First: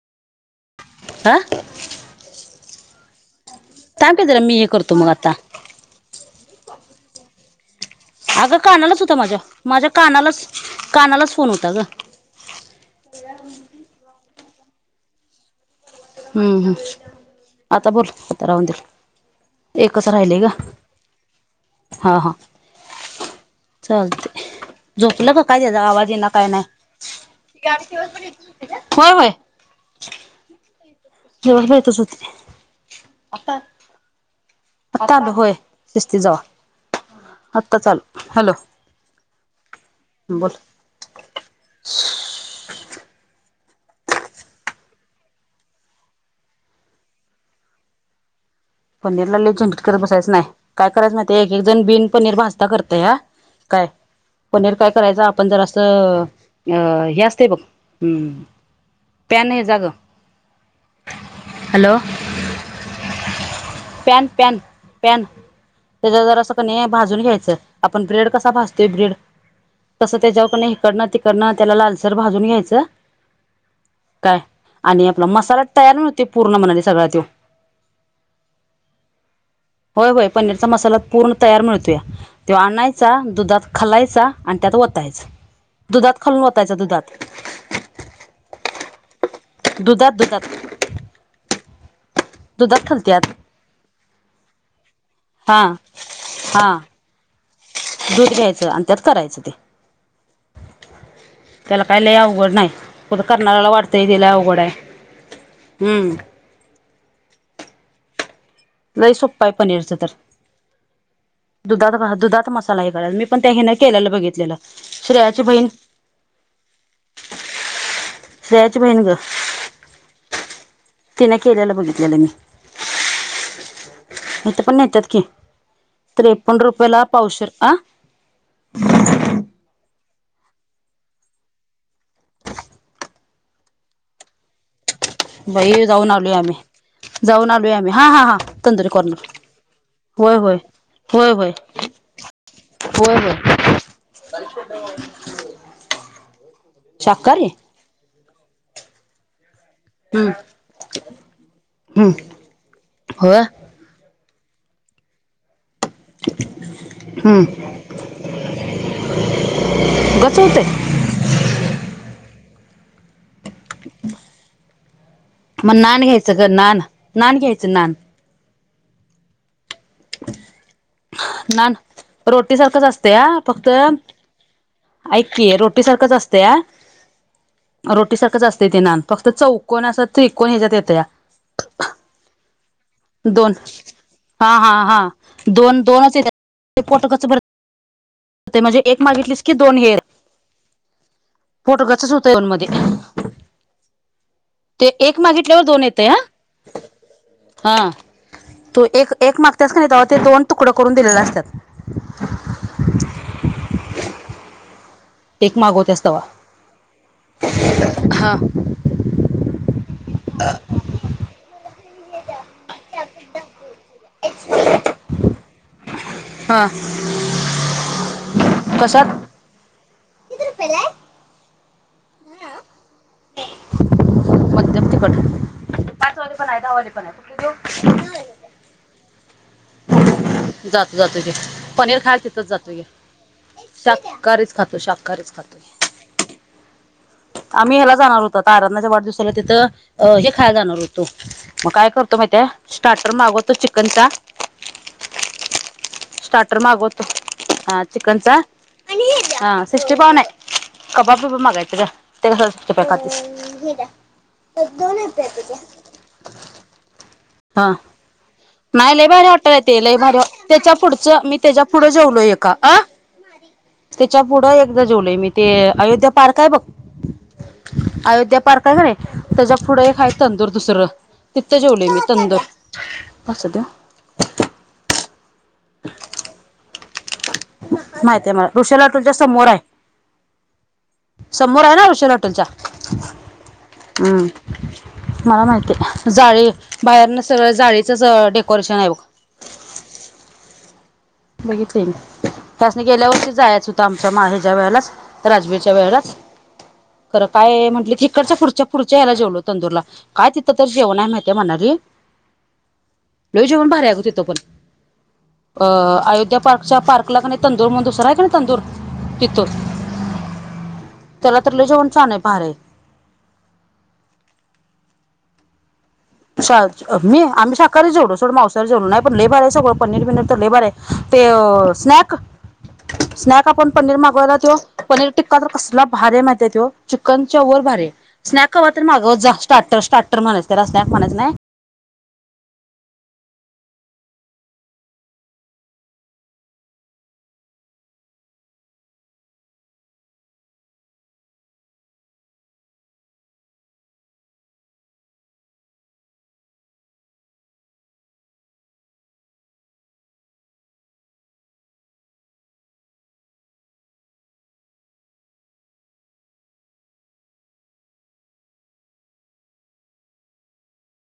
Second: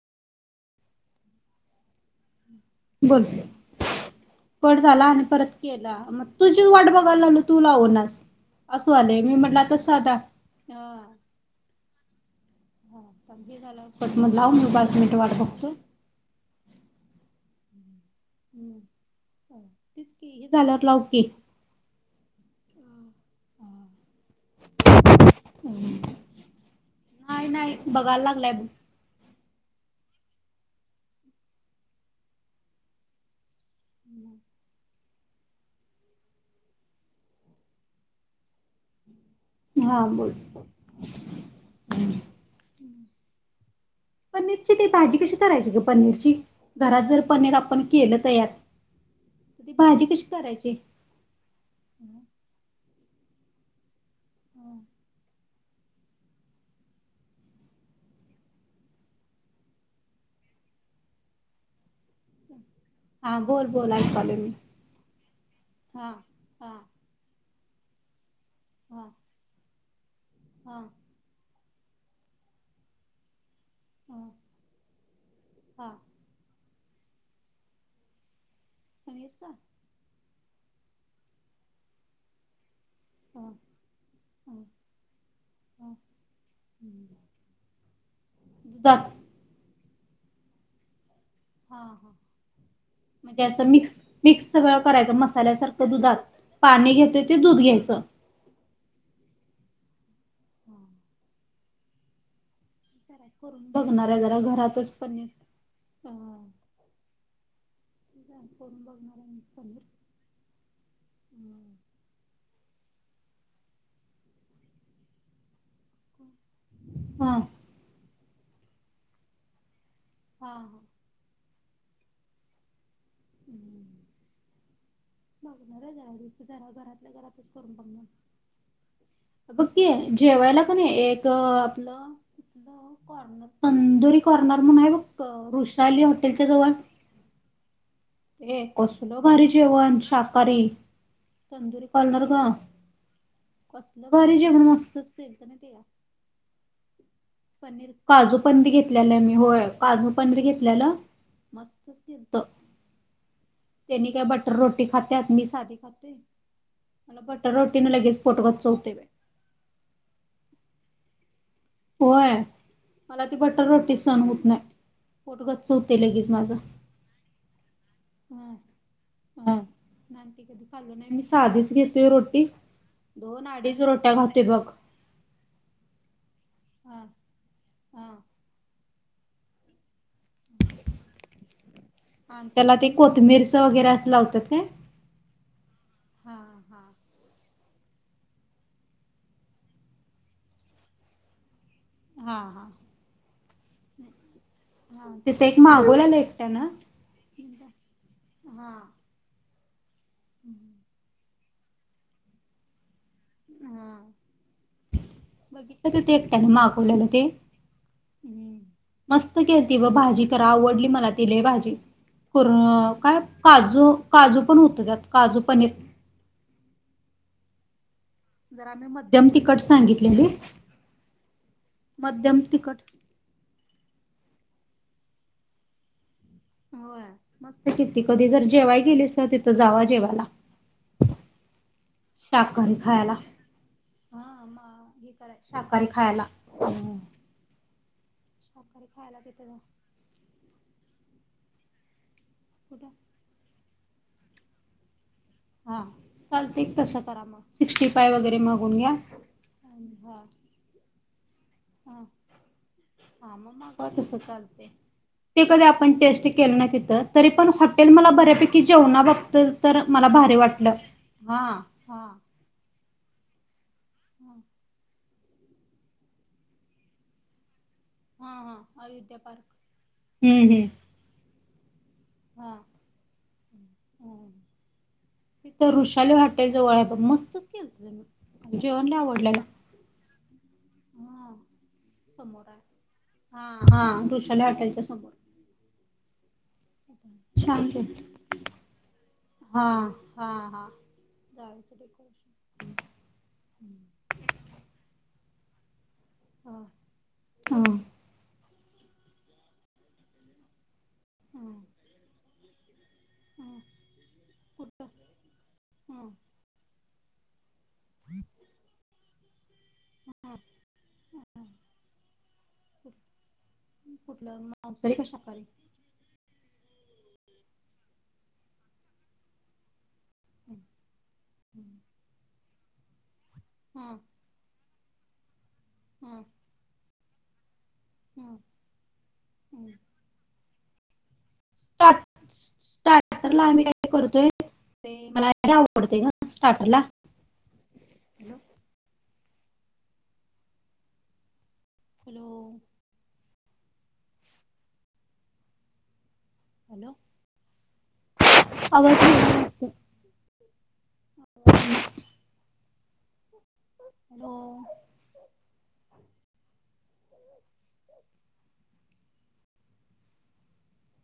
आ.. बोल थांब की जरा मी हे कट करतो झाला. मग आणि आता परत केला. मग तुझी वाट बघायला लागल तू लावणा. अगं कानालाच होतं माझ्या, माझ्या कानालाच -कानालाच फोन होता ग. हा झाल्यावर कट म लाव म पाच मिनट वाट बघतो. हम्म, हम् आता बोल. तर राहूदे एकच तेच की राहिले आहे हे ग झाल्यावर लाव की. हां, हां. चालतय झोपलं का काय? त्याचा आवाज येईना काय नाही. नाही [inaudible] नाही बघायला लागलाय होय, होय. दिवसभर हितच होती ती. [inaudible] आता आली. हम्. [inaudible] आता आलू होय. दिस्ती जाव आताच आलु हॅलो. हा बोल. [inaudible] पनीरची ते भाजी कशी करायची ग. पनीरची घरात जर पनीर आपण केलं तयार. पनीरला लई ती चिंड करत भाजी कशी बसायच नाही काय करायची? काय करायच माहीत आहे का? एक एक जण बिन पनीर भाजता करतया. काय पनीर काय करायचं आप ‌पण जरास असं हे असते बघ हं त्या नाही येत. जा गं हॅलो. हा बोल बोल एक पॅन, पॅन, पॅन हा त्याच्या जरासं हा कनी नाही भाजून घ्यायच आपण ब्रेड कसं भाजतोय हा ब्रेड तसं तेज्यावर कणी हा. हिकडन -तिकडन त्याला लालसर भाजून घ्यायचं. हा. काय आणि आपला मसाला हा तयार न ते पूर्ण म्हणाले सगळ्या तो पनीरचा होय, होय पनीरचा मसाला पूर्ण तयार मिळतोया. तो आणायचा, हा दुधात खालायचा, हा आणि त्यात वतायचा. हा दुधात खलून वतायचा दुधात. [inaudible] दुधात. दुधात, दुधात. हा. दुधात खलत्यात. म्हणजे असं मिक्स, मिक्स सगळं करायचं हा मसाल्यासारखं दुधात हा पाणी घेतय? ते दूध घ्यायचं. दूध घ्यायचं, आणि त्यात करायचं ते. हम. त्याला काय लई अवघड नाही? कुठं करून करणाऱ्याला वाटतंय बघणार आहे. ते लय जरा अवघड आहे घरातच पनीर. हम्म करून लई बघणार आहे म सोप्पा पनीर. पनीरचं तर दुधात, दुधात मसाला हे खलाल, मी पण त्या ह न केलेलं बघितलेलं श्रेयाची बहीण [inaudible] हा. श्रेयाची बहिण ग. हा, हा. तिने केलेल बघितलेल मी. [inaudible] इथ पण नेत्यात की बघणार आहे घरा त्रेपन्न जरा रुपयाला घरातल्या घरातच पावशेर आ करून बघणार बघ की जेवायला पण एक आपलं कॉर्नर तंदुरी कॉर्नर म्हणून हाय बग बाई वृषाली जाऊन आलोय हॉटेलच्या आम्ही जवळ जाऊन आलोय आम्ही हा हा हा ते तंदुरी कसलं कॉर्नर भारी जेवण होय होय शाकाहारी होय होय तंदुरी कॉर्नर ग होय होय कसलं भारी जेवण असतंस ते माहित आहे का शाकाहारी काजू पनीर घेतलेलं मी होय काजू हम्म पनीर घेतलेलं हम्म मस्तचं होत होय त्यांनी काय बटर रोटी खात्यात मी साधी खाते मला हम्म बटर रोटी न लगेच पोट गच्च होतय गच्च होतय होय मला ती बटर रोटी सहन होत नाही पोट गच्च मग होतंय नान लगेच घ्यायचं ग माझं नान नान घ्यायचं नान हा हम कधी खाल्ल नाही मी साधीच नान घेतोय रोटी सारखंच असतंय हा दोन आडीच फक्त रोट्या घातोय बघ ऐक की रोटी सारखंच असतया हा रोटी हा सारखंच असते ते नान फक्त चव कोण असत थिक कोण ह्याच्यात येत या त्याला ते दोन कोथबिरचं वगैरे असं लावत्यात हा हा हा दोन दोनच हा. यांच्यात पोट गच्च भर ते म्हणजे एक मागितलीस की दोन हेर पोट गच्चच होतंय हा येऊन म हा ते ते हा एक तिथे मागितल्यावर दोन येतया मागवलेलं एकट्यानं हा तू एक एक मागत्यास का नाही ते्हा ते दोन तुकडे करून दिलेलं असत्यात हा एक बघितलं का मागवत्यास ते तवा एकट्याने मागवलेला ते? हा मस्त केलती व भाजी तर आवडली मला ति लयं भाजी र काय काजू काजू पण होत त्यात काजू पनीर हां जराम्ही मध्यम तिकट सांगितलेली मध्यम तिकट मध्यम तिखट पाचवाली पण आहे दहावाली हो पण आहे कुठली मस्त देऊ केलती कधी जर जेवाय गेलीस तर तिथं जावा जेवायला जात जातो ग पनीर खायला तिथंच शाकाहारी जातोय ग खायला. शाकाहारीच खातो शाकाहारीच खातो खायाला आम्ही ह्याला जाणार होत आराधनाच्या वाढदिवसाला तिथं अ हे खाय जाणार होतो मग काय करतो माहिती हे कुठं स्टार्टर मागवतो चिकनचा हा स्टार्टर चालते मागवतो तसं करा मग हा सिक्स्टी फाय वगैरे चिकनचा मागून घ्या हा सिष्टी पाव ना नाही कबब वबाब मगायच हा मगग तस चालते ते कधी आपण टेस्ट केलं ना तिथं तरी पण हा हॉटेल मला बऱ्यापैकी नाही जेवणा लय भारी बाबतीत हॉटेल तर ते ल मला भ भारी वाटलं त्याच्या पुढचं हा मी त्याच्या पुढं जेवलो एका अका आ त्यांच्या पुढं एकदां जेवलंय मी ते अयोध्या पार्क आहे बघं अयोध्या पार्क आहे त्यांच्या पुढे आहे एक चं अं हम्म तंदुर हम्म दुसरं तिथं जेवले मी तंदूर अंसू द्या तिथं वुषाली हाटे जवळं आहे बघं मस्तं माहित आहे मलां ऋषला तुच्यांया समोर आहे समोर आहे नां ऋवलं हॉटेलच्यां हा हा हम्मं वृषाली हॉटेलच्या समोर मलां माहिती आहे जाळी बाहेरनं सगळं जाळीचंच डेकोरेशन आहे बघं हां हां हां बघितले त्यांस नाहीं गेल्यां वर्षी जायचं होतं आमच्यां माहेच्यां वेळेला चं राजवीरच्यां वेळेला चं हा खरं कायं हा म्हंटलं तिकडच्यां पुढच्यां पुढच्यां यांयला जेवलो तंदूरलां कायं तिथं तरं जेवणं आहे माहिती आहे म्हणारी लंय जेवणं भारी गं तिथं कुठलं पणं अं हा अयोध्या पार्कच्या पार्क कलां आहे तंदूर मं दूरसरा आहे की नाही तंदूर तिथं हा त्यांला तरं लंय जेवणं छांन आहे भारी आहे कुठलं मवसरी कशा करे आम्हीं सकाळीं जेवलो सोडं मावसायारी जवले नाहीं पणं लयं भारी सगळं पनीर पिनीर तरं लेबर आहे ते स्नॅक स्नॅक आपणं पनीर मागवांयला तो पनीर टिक्कां तरं कसलां हा भारे माहिती ते चिकनच्यां वरं भारी आहे स्नॅक हवां तरं मांगवत जां हा स्टार्टर म्हणायचं त्यांला स्नॅक म्हणायचं नाहीं स्टार्टर आम्हीं कांहीं करतोय. ते मलां लयं आवडते गं स्टार्टर लां हॅलो. हॅलो आवांज हं हो. [inaudible] [unintelligible]